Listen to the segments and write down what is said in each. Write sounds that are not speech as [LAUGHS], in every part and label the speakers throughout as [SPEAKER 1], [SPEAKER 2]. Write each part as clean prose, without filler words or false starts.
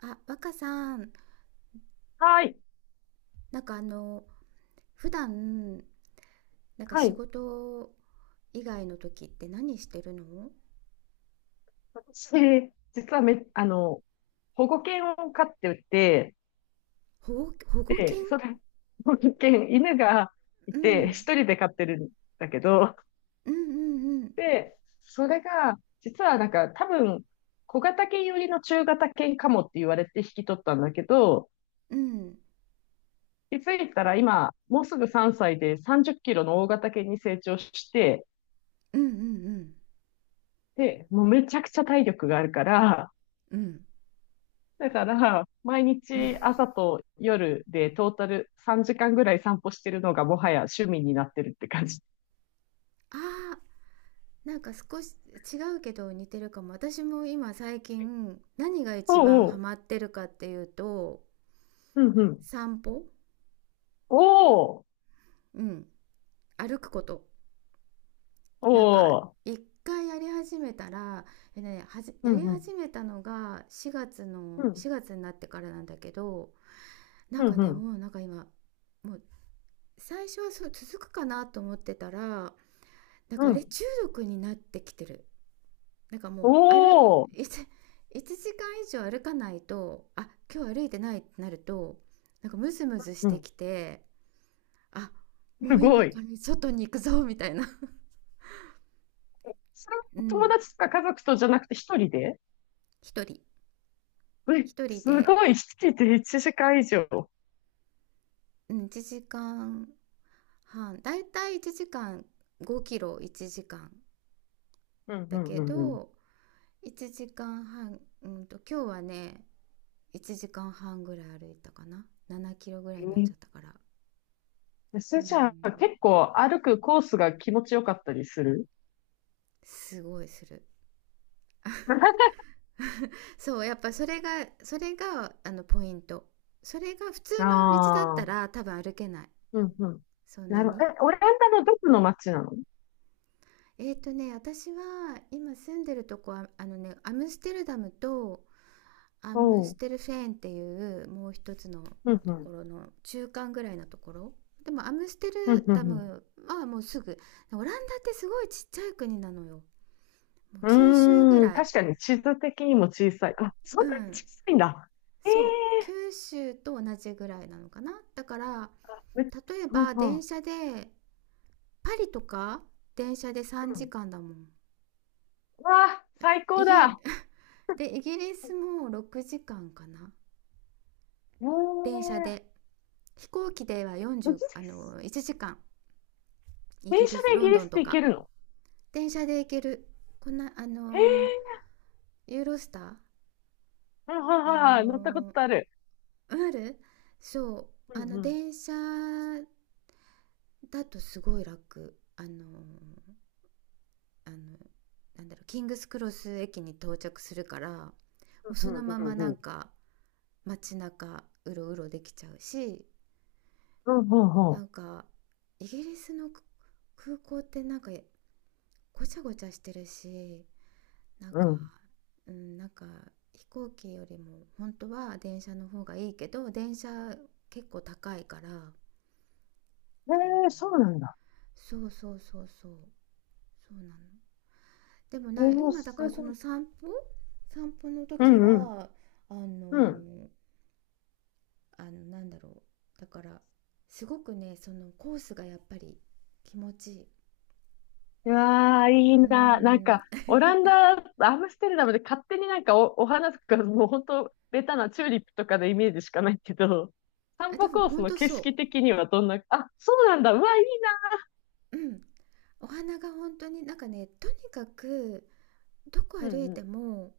[SPEAKER 1] あ、若さん、
[SPEAKER 2] はい。
[SPEAKER 1] なんか普段、なんか
[SPEAKER 2] は
[SPEAKER 1] 仕
[SPEAKER 2] い。
[SPEAKER 1] 事以外の時って何してるの？
[SPEAKER 2] 私、実はめ、あの、保護犬を飼ってて、
[SPEAKER 1] 保護犬。
[SPEAKER 2] で、それ、保護犬、犬がい
[SPEAKER 1] う
[SPEAKER 2] て、一
[SPEAKER 1] ん。
[SPEAKER 2] 人で飼ってるんだけど、
[SPEAKER 1] うんうんうん。
[SPEAKER 2] で、それが、実はなんか、多分、小型犬寄りの中型犬かもって言われて引き取ったんだけど、
[SPEAKER 1] うん。
[SPEAKER 2] 気づいたら今、もうすぐ3歳で30キロの大型犬に成長して、
[SPEAKER 1] うんうん
[SPEAKER 2] で、もうめちゃくちゃ体力があるから、
[SPEAKER 1] うん。
[SPEAKER 2] だから、毎
[SPEAKER 1] うん。
[SPEAKER 2] 日朝と夜でトータル3時間ぐらい散歩してるのがもはや趣味になってるって感じ。
[SPEAKER 1] ああ、なんか少し違うけど似てるかも。私も今最近何が一番
[SPEAKER 2] おうお
[SPEAKER 1] ハ
[SPEAKER 2] う。
[SPEAKER 1] マってるかっていうと、
[SPEAKER 2] うんうん。
[SPEAKER 1] 散歩。
[SPEAKER 2] おお。
[SPEAKER 1] うん。歩くこと。
[SPEAKER 2] お
[SPEAKER 1] なんか
[SPEAKER 2] お。
[SPEAKER 1] 一回やり始めたら、
[SPEAKER 2] う
[SPEAKER 1] や
[SPEAKER 2] ん
[SPEAKER 1] り
[SPEAKER 2] うん。
[SPEAKER 1] 始めたのが4月の
[SPEAKER 2] うん。
[SPEAKER 1] 4月になってからなんだけど、な
[SPEAKER 2] う
[SPEAKER 1] ん
[SPEAKER 2] ん
[SPEAKER 1] か
[SPEAKER 2] う
[SPEAKER 1] ね
[SPEAKER 2] ん。
[SPEAKER 1] もうなんか今、もう最初はそう続くかなと思ってたら、なん
[SPEAKER 2] う
[SPEAKER 1] かあれ、
[SPEAKER 2] ん。
[SPEAKER 1] 中毒になってきてる。なんかも
[SPEAKER 2] お
[SPEAKER 1] う歩
[SPEAKER 2] お。
[SPEAKER 1] 1 1時間以上歩かないと、あ、今日歩いてないってなると、なんかムズムズし
[SPEAKER 2] う
[SPEAKER 1] て
[SPEAKER 2] ん。
[SPEAKER 1] きて、あ、も
[SPEAKER 2] す
[SPEAKER 1] う今
[SPEAKER 2] ご
[SPEAKER 1] か
[SPEAKER 2] い。
[SPEAKER 1] ら外に行くぞみたいな。 [LAUGHS]
[SPEAKER 2] それ、
[SPEAKER 1] う
[SPEAKER 2] 友
[SPEAKER 1] ん。
[SPEAKER 2] 達とか家族とじゃなくて一人で
[SPEAKER 1] 一人。
[SPEAKER 2] え、
[SPEAKER 1] 一人
[SPEAKER 2] す
[SPEAKER 1] で。
[SPEAKER 2] ごい。一人で1時間以上。
[SPEAKER 1] うん、1時間半、だいたい1時間、5キロ1時間
[SPEAKER 2] うんう
[SPEAKER 1] だ
[SPEAKER 2] ん
[SPEAKER 1] け
[SPEAKER 2] うんうん。
[SPEAKER 1] ど、1時間半、今日はね、1時間半ぐらい歩いたかな、7キロぐらいになっちゃったから。
[SPEAKER 2] そ
[SPEAKER 1] う
[SPEAKER 2] れじゃあ
[SPEAKER 1] ん、
[SPEAKER 2] 結構歩くコースが気持ちよかったりする？
[SPEAKER 1] すごいする。
[SPEAKER 2] [LAUGHS]
[SPEAKER 1] そうやっぱ、それがポイント。それが普通の道だっ
[SPEAKER 2] あ
[SPEAKER 1] たら多分歩けない、
[SPEAKER 2] うんうん。
[SPEAKER 1] そん
[SPEAKER 2] な
[SPEAKER 1] な
[SPEAKER 2] るほ
[SPEAKER 1] に。
[SPEAKER 2] ど。え、オランダのどこの町なの？
[SPEAKER 1] 私は今住んでるとこはアムステルダムとアム
[SPEAKER 2] お
[SPEAKER 1] ス
[SPEAKER 2] う。
[SPEAKER 1] テルフェーンっていうもう一つのと
[SPEAKER 2] うんう
[SPEAKER 1] こ
[SPEAKER 2] ん。
[SPEAKER 1] ろの中間ぐらいのところ。でもアムステル
[SPEAKER 2] うんう
[SPEAKER 1] ダ
[SPEAKER 2] んうん。
[SPEAKER 1] ムはもうすぐ、オランダってすごいちっちゃい国なのよ。もう九州ぐ
[SPEAKER 2] うーん。
[SPEAKER 1] らい。
[SPEAKER 2] 確かに地図的にも小さい。あ、そ
[SPEAKER 1] う
[SPEAKER 2] んなに
[SPEAKER 1] ん、
[SPEAKER 2] 小さいんだ。ええ
[SPEAKER 1] そう、九州と同じぐらいなのかな。だから
[SPEAKER 2] ー
[SPEAKER 1] 例え
[SPEAKER 2] うん
[SPEAKER 1] ば
[SPEAKER 2] う
[SPEAKER 1] 電
[SPEAKER 2] ん。
[SPEAKER 1] 車でパリとか、電車で3
[SPEAKER 2] うん
[SPEAKER 1] 時間だもん。
[SPEAKER 2] うわあ、最
[SPEAKER 1] イ
[SPEAKER 2] 高
[SPEAKER 1] ギ
[SPEAKER 2] だ。
[SPEAKER 1] [LAUGHS] で、イギリスも6時間かんかな、
[SPEAKER 2] ええ
[SPEAKER 1] 電車
[SPEAKER 2] ー
[SPEAKER 1] で。飛行機では
[SPEAKER 2] イギリ
[SPEAKER 1] 40あ
[SPEAKER 2] ス。
[SPEAKER 1] の1時間、イギ
[SPEAKER 2] 電車
[SPEAKER 1] リス、
[SPEAKER 2] でイ
[SPEAKER 1] ロ
[SPEAKER 2] ギ
[SPEAKER 1] ン
[SPEAKER 2] リ
[SPEAKER 1] ド
[SPEAKER 2] スっ
[SPEAKER 1] ンと
[SPEAKER 2] て行け
[SPEAKER 1] か。
[SPEAKER 2] るの？
[SPEAKER 1] 電車で行ける、こんな
[SPEAKER 2] ええ
[SPEAKER 1] ユーロスター。
[SPEAKER 2] ーうんはい
[SPEAKER 1] あ
[SPEAKER 2] はいはい乗ったこ
[SPEAKER 1] のー
[SPEAKER 2] とある。
[SPEAKER 1] ある。そう、
[SPEAKER 2] うんうん。
[SPEAKER 1] 電車だとすごい楽、あのなんだろう、キングスクロス駅に到着するから、もうそ
[SPEAKER 2] うんう
[SPEAKER 1] の
[SPEAKER 2] ん
[SPEAKER 1] まま
[SPEAKER 2] うん
[SPEAKER 1] な
[SPEAKER 2] う
[SPEAKER 1] ん
[SPEAKER 2] ん。
[SPEAKER 1] か街中うろうろできちゃうし、
[SPEAKER 2] うんうんう
[SPEAKER 1] な
[SPEAKER 2] ん。
[SPEAKER 1] んかイギリスの空港ってなんかごちゃごちゃしてるし、なん
[SPEAKER 2] う
[SPEAKER 1] か
[SPEAKER 2] ん。
[SPEAKER 1] うんなんか、飛行機よりも本当は電車の方がいいけど、電車結構高いから
[SPEAKER 2] ええーそうなんだ。
[SPEAKER 1] そうそうそうそう、そうなの。でも
[SPEAKER 2] ええ
[SPEAKER 1] な、
[SPEAKER 2] ー
[SPEAKER 1] 今だか
[SPEAKER 2] す
[SPEAKER 1] らそ
[SPEAKER 2] ご
[SPEAKER 1] の
[SPEAKER 2] い。
[SPEAKER 1] 散歩の
[SPEAKER 2] う
[SPEAKER 1] 時
[SPEAKER 2] んうん。
[SPEAKER 1] は、あ
[SPEAKER 2] うん。
[SPEAKER 1] のなんだろう、だからすごくね、そのコースがやっぱり気持ちいい。
[SPEAKER 2] うわー、いい
[SPEAKER 1] うー
[SPEAKER 2] な。なんか、
[SPEAKER 1] ん。
[SPEAKER 2] オランダ、アムステルダムで勝手になんかお花とか、もう本当、ベタなチューリップとかのイメージしかないけど、
[SPEAKER 1] あ、
[SPEAKER 2] 散
[SPEAKER 1] で
[SPEAKER 2] 歩
[SPEAKER 1] も
[SPEAKER 2] コース
[SPEAKER 1] 本
[SPEAKER 2] の
[SPEAKER 1] 当
[SPEAKER 2] 景色
[SPEAKER 1] そ
[SPEAKER 2] 的にはどんな、あ、そうなんだ。うわ、いい
[SPEAKER 1] う、うん。お花が本当になんかね、とにかくどこ
[SPEAKER 2] な。う
[SPEAKER 1] 歩いて
[SPEAKER 2] ん
[SPEAKER 1] も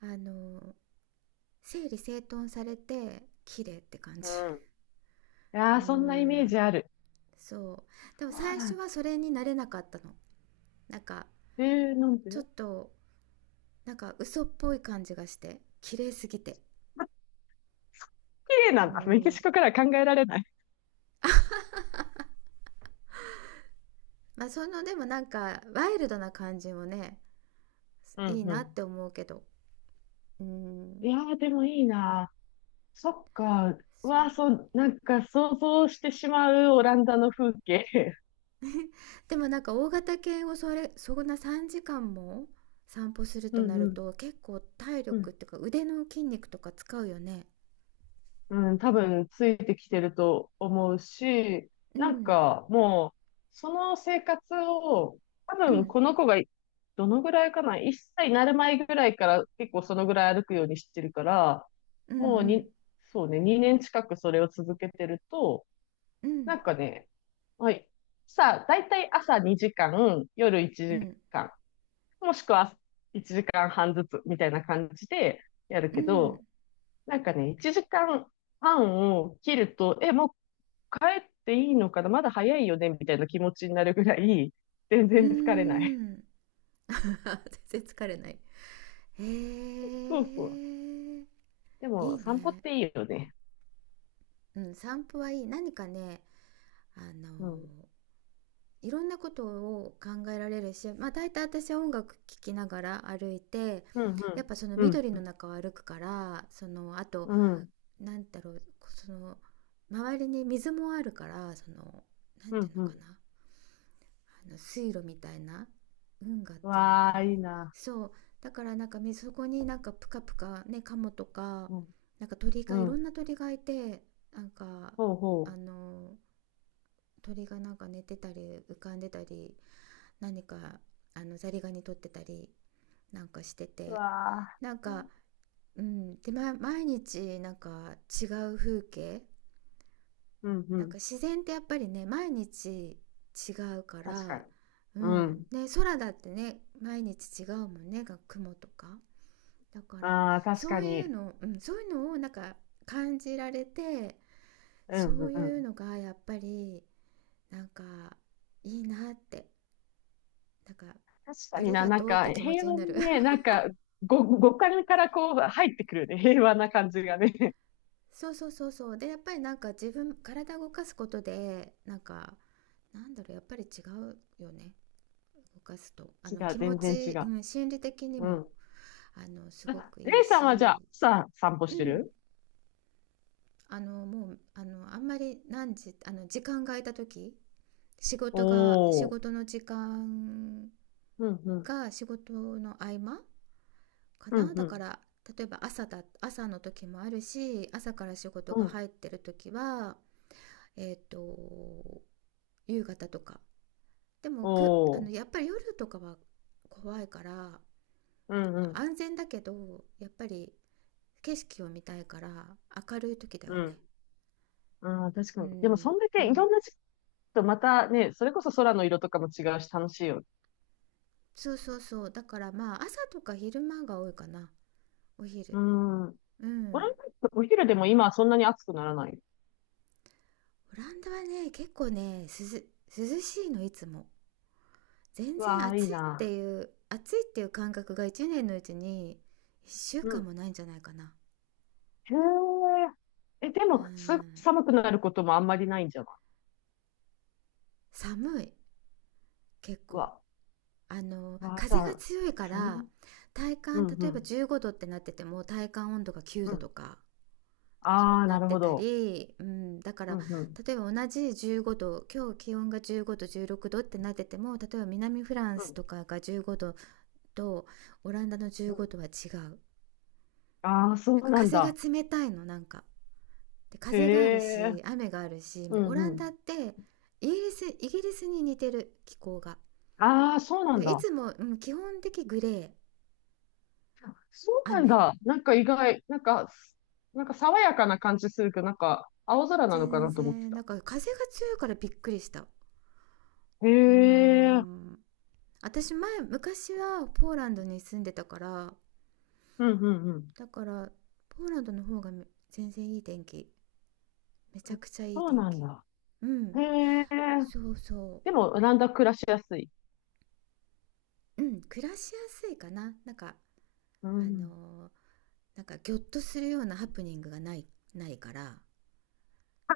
[SPEAKER 1] あの整理整頓されて綺麗って感
[SPEAKER 2] う
[SPEAKER 1] じ。
[SPEAKER 2] ん。うん。い
[SPEAKER 1] [LAUGHS]
[SPEAKER 2] や
[SPEAKER 1] う
[SPEAKER 2] ー、
[SPEAKER 1] ー
[SPEAKER 2] そんなイメージ
[SPEAKER 1] ん。
[SPEAKER 2] ある。
[SPEAKER 1] そう、でも
[SPEAKER 2] そう
[SPEAKER 1] 最
[SPEAKER 2] なん
[SPEAKER 1] 初
[SPEAKER 2] だ。
[SPEAKER 1] はそれになれなかったの。なんか
[SPEAKER 2] えなん
[SPEAKER 1] ちょっ
[SPEAKER 2] で？
[SPEAKER 1] となんか嘘っぽい感じがして綺麗すぎて。
[SPEAKER 2] 綺麗な
[SPEAKER 1] うー
[SPEAKER 2] んだ。メキシ
[SPEAKER 1] ん、
[SPEAKER 2] コからは考えられない。
[SPEAKER 1] まあそのでもなんかワイルドな感じもね、
[SPEAKER 2] う
[SPEAKER 1] い
[SPEAKER 2] ん
[SPEAKER 1] いなっ
[SPEAKER 2] う
[SPEAKER 1] て思うけど。うー
[SPEAKER 2] ん。い
[SPEAKER 1] ん、
[SPEAKER 2] やー、でもいいな。そっか。う
[SPEAKER 1] そ
[SPEAKER 2] わー、
[SPEAKER 1] う。
[SPEAKER 2] そう、なんか想像してしまうオランダの風景。
[SPEAKER 1] でもなんか、大型犬をそれそんな3時間も散歩する
[SPEAKER 2] [LAUGHS] う
[SPEAKER 1] とな
[SPEAKER 2] ん
[SPEAKER 1] る
[SPEAKER 2] うん。
[SPEAKER 1] と、結構体
[SPEAKER 2] う
[SPEAKER 1] 力っ
[SPEAKER 2] ん
[SPEAKER 1] ていうか腕の筋肉とか使うよね。
[SPEAKER 2] うん、多分ついてきてると思うし、
[SPEAKER 1] う
[SPEAKER 2] なん
[SPEAKER 1] ん
[SPEAKER 2] かもう、その生活を、多
[SPEAKER 1] う
[SPEAKER 2] 分
[SPEAKER 1] ん、
[SPEAKER 2] この子がどのぐらいかな、1歳になる前ぐらいから結構そのぐらい歩くようにしてるから、
[SPEAKER 1] う
[SPEAKER 2] もう
[SPEAKER 1] ん、
[SPEAKER 2] に、そうね、2年近くそれを続けてると、
[SPEAKER 1] うん、うん、
[SPEAKER 2] なんかね、はい。さあ、だいたい朝2時間、夜1
[SPEAKER 1] うん、
[SPEAKER 2] 時間、もしくは1時間半ずつみたいな感じでやるけど、なんかね、1時間半を切ると、え、もう帰っていいのかなまだ早いよねみたいな気持ちになるぐらい、全
[SPEAKER 1] うん、
[SPEAKER 2] 然疲れない。
[SPEAKER 1] うん。[LAUGHS] 全然疲れない。へ
[SPEAKER 2] [LAUGHS] そうそう。
[SPEAKER 1] え、
[SPEAKER 2] で
[SPEAKER 1] い
[SPEAKER 2] も、
[SPEAKER 1] い
[SPEAKER 2] 散歩っ
[SPEAKER 1] ね。
[SPEAKER 2] ていいよね。
[SPEAKER 1] うん、散歩はいい。何かね、あの
[SPEAKER 2] うん。
[SPEAKER 1] いろんなことを考えられるし、まあ、大体私は音楽聴きながら歩いて、
[SPEAKER 2] うん、
[SPEAKER 1] やっぱその
[SPEAKER 2] うん。
[SPEAKER 1] 緑
[SPEAKER 2] うん、
[SPEAKER 1] の中を歩くから、そのあと
[SPEAKER 2] うん。
[SPEAKER 1] なんだろう、その周りに水もあるから、そのなん
[SPEAKER 2] う
[SPEAKER 1] てい
[SPEAKER 2] ん、
[SPEAKER 1] うの
[SPEAKER 2] う
[SPEAKER 1] か
[SPEAKER 2] ん。
[SPEAKER 1] な、あの水路みたいな、運河っ
[SPEAKER 2] う
[SPEAKER 1] ていうのか
[SPEAKER 2] わあ、
[SPEAKER 1] な。
[SPEAKER 2] いいな。
[SPEAKER 1] そうだから、なんかそこになんかプカプカね、カモとか
[SPEAKER 2] うん、
[SPEAKER 1] なんか鳥
[SPEAKER 2] う
[SPEAKER 1] が、いろん
[SPEAKER 2] ん。
[SPEAKER 1] な鳥がいて、なんか
[SPEAKER 2] ほうほ
[SPEAKER 1] あの鳥がなんか寝てたり浮かんでたり、何かザリガニ取ってたりなんかして
[SPEAKER 2] う。う
[SPEAKER 1] て、
[SPEAKER 2] わあ。
[SPEAKER 1] なんか、うん、で、ま、毎日なんか違う風景、
[SPEAKER 2] うん、う
[SPEAKER 1] なん
[SPEAKER 2] ん。
[SPEAKER 1] か自然ってやっぱりね毎日違うか
[SPEAKER 2] 確か
[SPEAKER 1] ら、
[SPEAKER 2] に。
[SPEAKER 1] う
[SPEAKER 2] う
[SPEAKER 1] ん、
[SPEAKER 2] ん。
[SPEAKER 1] ね、空だってね毎日違うもんね、が雲とか。だから
[SPEAKER 2] ああ、確
[SPEAKER 1] そ
[SPEAKER 2] か
[SPEAKER 1] うい
[SPEAKER 2] に。
[SPEAKER 1] うの、うん、そういうのをなんか感じられて、
[SPEAKER 2] うん、
[SPEAKER 1] そう
[SPEAKER 2] う
[SPEAKER 1] いう
[SPEAKER 2] ん。
[SPEAKER 1] のがやっぱりなんかいいなって、なんか
[SPEAKER 2] 確か
[SPEAKER 1] あ
[SPEAKER 2] に
[SPEAKER 1] り
[SPEAKER 2] な、
[SPEAKER 1] が
[SPEAKER 2] なん
[SPEAKER 1] とうっ
[SPEAKER 2] か
[SPEAKER 1] て気持
[SPEAKER 2] 平
[SPEAKER 1] ちに
[SPEAKER 2] 和
[SPEAKER 1] な
[SPEAKER 2] に
[SPEAKER 1] る。
[SPEAKER 2] ね、なんか五感からこう入ってくるね、平和な感じがね。[LAUGHS]
[SPEAKER 1] [LAUGHS] そうそうそうそう、でやっぱりなんか自分、体動かすことでなんかなんだろう、やっぱり違うよね、動かすと、
[SPEAKER 2] 違う、
[SPEAKER 1] 気持
[SPEAKER 2] 全然違
[SPEAKER 1] ち、う
[SPEAKER 2] う。
[SPEAKER 1] ん、心理的に
[SPEAKER 2] う
[SPEAKER 1] も
[SPEAKER 2] ん。
[SPEAKER 1] すご
[SPEAKER 2] あ、
[SPEAKER 1] く
[SPEAKER 2] レ
[SPEAKER 1] いい
[SPEAKER 2] イさんはじゃ
[SPEAKER 1] し、
[SPEAKER 2] あ、散歩
[SPEAKER 1] う
[SPEAKER 2] して
[SPEAKER 1] ん。
[SPEAKER 2] る？
[SPEAKER 1] もうあんまり何時時間が空いた時、仕
[SPEAKER 2] お
[SPEAKER 1] 事が仕事
[SPEAKER 2] ー。
[SPEAKER 1] の時間
[SPEAKER 2] うん、うん、
[SPEAKER 1] 仕事の合間か
[SPEAKER 2] うん、
[SPEAKER 1] な。
[SPEAKER 2] う
[SPEAKER 1] だか
[SPEAKER 2] ん、
[SPEAKER 1] ら例えば朝の時もあるし、朝から仕事
[SPEAKER 2] う
[SPEAKER 1] が
[SPEAKER 2] ん。
[SPEAKER 1] 入ってる時はえっ、ー、と夕方とか。でも
[SPEAKER 2] お
[SPEAKER 1] やっ
[SPEAKER 2] ー。
[SPEAKER 1] ぱり夜とかは怖いから、ま
[SPEAKER 2] うん、う
[SPEAKER 1] あ、
[SPEAKER 2] ん、
[SPEAKER 1] 安全だけどやっぱり景色を見たいから、明るい時だよ
[SPEAKER 2] うん。
[SPEAKER 1] ね。
[SPEAKER 2] ああ、確
[SPEAKER 1] う
[SPEAKER 2] かに。でも、
[SPEAKER 1] ん、
[SPEAKER 2] そんだ
[SPEAKER 1] う
[SPEAKER 2] けいろ
[SPEAKER 1] ん。
[SPEAKER 2] んな時期とまたね、それこそ空の色とかも違うし、楽しいよ。
[SPEAKER 1] そうそうそう、だからまあ朝とか昼間が多いかな、お
[SPEAKER 2] う
[SPEAKER 1] 昼。
[SPEAKER 2] ん。
[SPEAKER 1] う
[SPEAKER 2] 俺、
[SPEAKER 1] ん。
[SPEAKER 2] お昼でも今はそんなに暑くならない。
[SPEAKER 1] オランダはね、結構ね涼しいの、いつも。全
[SPEAKER 2] う
[SPEAKER 1] 然
[SPEAKER 2] わあ、いい
[SPEAKER 1] 暑いっ
[SPEAKER 2] な。
[SPEAKER 1] ていう、暑いっていう感覚が1年のうちに1週間もないんじゃないかな。
[SPEAKER 2] へえ。え、で
[SPEAKER 1] う
[SPEAKER 2] も、す、
[SPEAKER 1] ん、
[SPEAKER 2] 寒くなることもあんまりないんじゃない？
[SPEAKER 1] 寒い、結
[SPEAKER 2] う
[SPEAKER 1] 構
[SPEAKER 2] わ、うわ、じゃ
[SPEAKER 1] 風が
[SPEAKER 2] あ、
[SPEAKER 1] 強いか
[SPEAKER 2] す
[SPEAKER 1] ら、
[SPEAKER 2] ん、
[SPEAKER 1] 体
[SPEAKER 2] う
[SPEAKER 1] 感、
[SPEAKER 2] ん、う
[SPEAKER 1] 例えば
[SPEAKER 2] ん、
[SPEAKER 1] 15度ってなってても体感温度が9
[SPEAKER 2] う
[SPEAKER 1] 度
[SPEAKER 2] ん。
[SPEAKER 1] とか、そ
[SPEAKER 2] あ
[SPEAKER 1] う
[SPEAKER 2] あ、
[SPEAKER 1] な
[SPEAKER 2] な
[SPEAKER 1] っ
[SPEAKER 2] る
[SPEAKER 1] て
[SPEAKER 2] ほ
[SPEAKER 1] た
[SPEAKER 2] ど。
[SPEAKER 1] り、うん、だか
[SPEAKER 2] う
[SPEAKER 1] ら
[SPEAKER 2] ん、うん、
[SPEAKER 1] 例えば同じ15度、今日気温が15度16度ってなってても、例えば南フラン
[SPEAKER 2] う
[SPEAKER 1] ス
[SPEAKER 2] ん、
[SPEAKER 1] とかが15度と、オランダの
[SPEAKER 2] う
[SPEAKER 1] 15
[SPEAKER 2] ん。
[SPEAKER 1] 度は違う。
[SPEAKER 2] ああ、そ
[SPEAKER 1] なん
[SPEAKER 2] う
[SPEAKER 1] か
[SPEAKER 2] なん
[SPEAKER 1] 風が
[SPEAKER 2] だ。
[SPEAKER 1] 冷たいのなんか、で、
[SPEAKER 2] へ
[SPEAKER 1] 風がある
[SPEAKER 2] え。
[SPEAKER 1] し雨があるし、
[SPEAKER 2] う
[SPEAKER 1] もうオラ
[SPEAKER 2] ん、う
[SPEAKER 1] ンダっ
[SPEAKER 2] ん。
[SPEAKER 1] てイギリスに似てる、気候が。
[SPEAKER 2] ああ、そうな
[SPEAKER 1] だ
[SPEAKER 2] ん
[SPEAKER 1] からい
[SPEAKER 2] だ。
[SPEAKER 1] つも、うん、基本的グレー、
[SPEAKER 2] そうなん
[SPEAKER 1] 雨。
[SPEAKER 2] だ。なんか意外、なんか、なんか爽やかな感じするけど、なんか、青空なのか
[SPEAKER 1] 全
[SPEAKER 2] なと思って
[SPEAKER 1] 然な
[SPEAKER 2] た。
[SPEAKER 1] んか、風が強いからびっくりした。う
[SPEAKER 2] へ
[SPEAKER 1] ー
[SPEAKER 2] え。
[SPEAKER 1] ん、私昔はポーランドに住んでたから、
[SPEAKER 2] うん、うん、うん。
[SPEAKER 1] だからポーランドの方が全然いい天気、めちゃくちゃいい
[SPEAKER 2] そう
[SPEAKER 1] 天
[SPEAKER 2] なん
[SPEAKER 1] 気。
[SPEAKER 2] だ。
[SPEAKER 1] う
[SPEAKER 2] へ
[SPEAKER 1] ん、
[SPEAKER 2] え。
[SPEAKER 1] そうそ
[SPEAKER 2] でも、オランダ暮らしやすい？
[SPEAKER 1] う。うん、暮らしやすいかな、なんか
[SPEAKER 2] う
[SPEAKER 1] あ
[SPEAKER 2] ん。
[SPEAKER 1] のーなんかギョッとするようなハプニングがないから、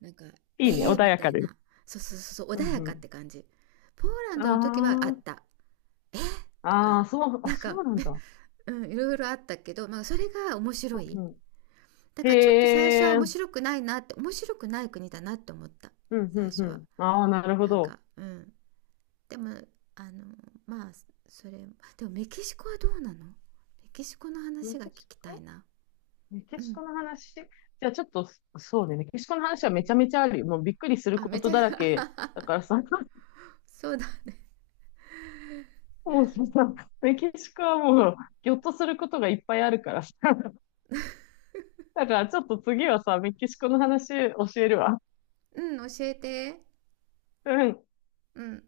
[SPEAKER 1] なんかえ
[SPEAKER 2] いいね、
[SPEAKER 1] ー、
[SPEAKER 2] 穏
[SPEAKER 1] み
[SPEAKER 2] や
[SPEAKER 1] た
[SPEAKER 2] か
[SPEAKER 1] い
[SPEAKER 2] で。
[SPEAKER 1] な。そうそうそうそう、
[SPEAKER 2] う
[SPEAKER 1] 穏
[SPEAKER 2] ん
[SPEAKER 1] や
[SPEAKER 2] う
[SPEAKER 1] かっ
[SPEAKER 2] ん。
[SPEAKER 1] て感じ。ポーラン
[SPEAKER 2] あ
[SPEAKER 1] ドの時はあった、えー、と
[SPEAKER 2] あ、あ
[SPEAKER 1] か、
[SPEAKER 2] あ、そう、あ、
[SPEAKER 1] なん
[SPEAKER 2] そ
[SPEAKER 1] か。
[SPEAKER 2] うなんだ。
[SPEAKER 1] [LAUGHS] うん、いろいろあったけど、まあ、それが面白
[SPEAKER 2] う
[SPEAKER 1] い。
[SPEAKER 2] んうん、
[SPEAKER 1] だからちょっと最初
[SPEAKER 2] へ
[SPEAKER 1] は
[SPEAKER 2] え、うん、
[SPEAKER 1] 面白くない国だなって思った、
[SPEAKER 2] うん、
[SPEAKER 1] 最初は。
[SPEAKER 2] うん。ああ、なるほ
[SPEAKER 1] なん
[SPEAKER 2] ど。
[SPEAKER 1] かうん、でもあのまあ、それでもメキシコはどうなの？メキシコの
[SPEAKER 2] メ
[SPEAKER 1] 話
[SPEAKER 2] キ
[SPEAKER 1] が聞
[SPEAKER 2] シ
[SPEAKER 1] きたい
[SPEAKER 2] コ
[SPEAKER 1] な。
[SPEAKER 2] メキ
[SPEAKER 1] う
[SPEAKER 2] シコ
[SPEAKER 1] ん。
[SPEAKER 2] の話じゃあちょっと、そうね、メキシコの話はめちゃめちゃあるよ。もうびっくりする
[SPEAKER 1] あ、
[SPEAKER 2] こ
[SPEAKER 1] めち
[SPEAKER 2] と
[SPEAKER 1] ゃ。
[SPEAKER 2] だ
[SPEAKER 1] [LAUGHS]
[SPEAKER 2] らけだからさ、[LAUGHS]
[SPEAKER 1] そうだね。
[SPEAKER 2] もうさ、メキシコはもう、ぎょっとすることがいっぱいあるからさ。だからちょっと次はさ、メキシコの話教えるわ。
[SPEAKER 1] うん、教えて。
[SPEAKER 2] うん。
[SPEAKER 1] うん。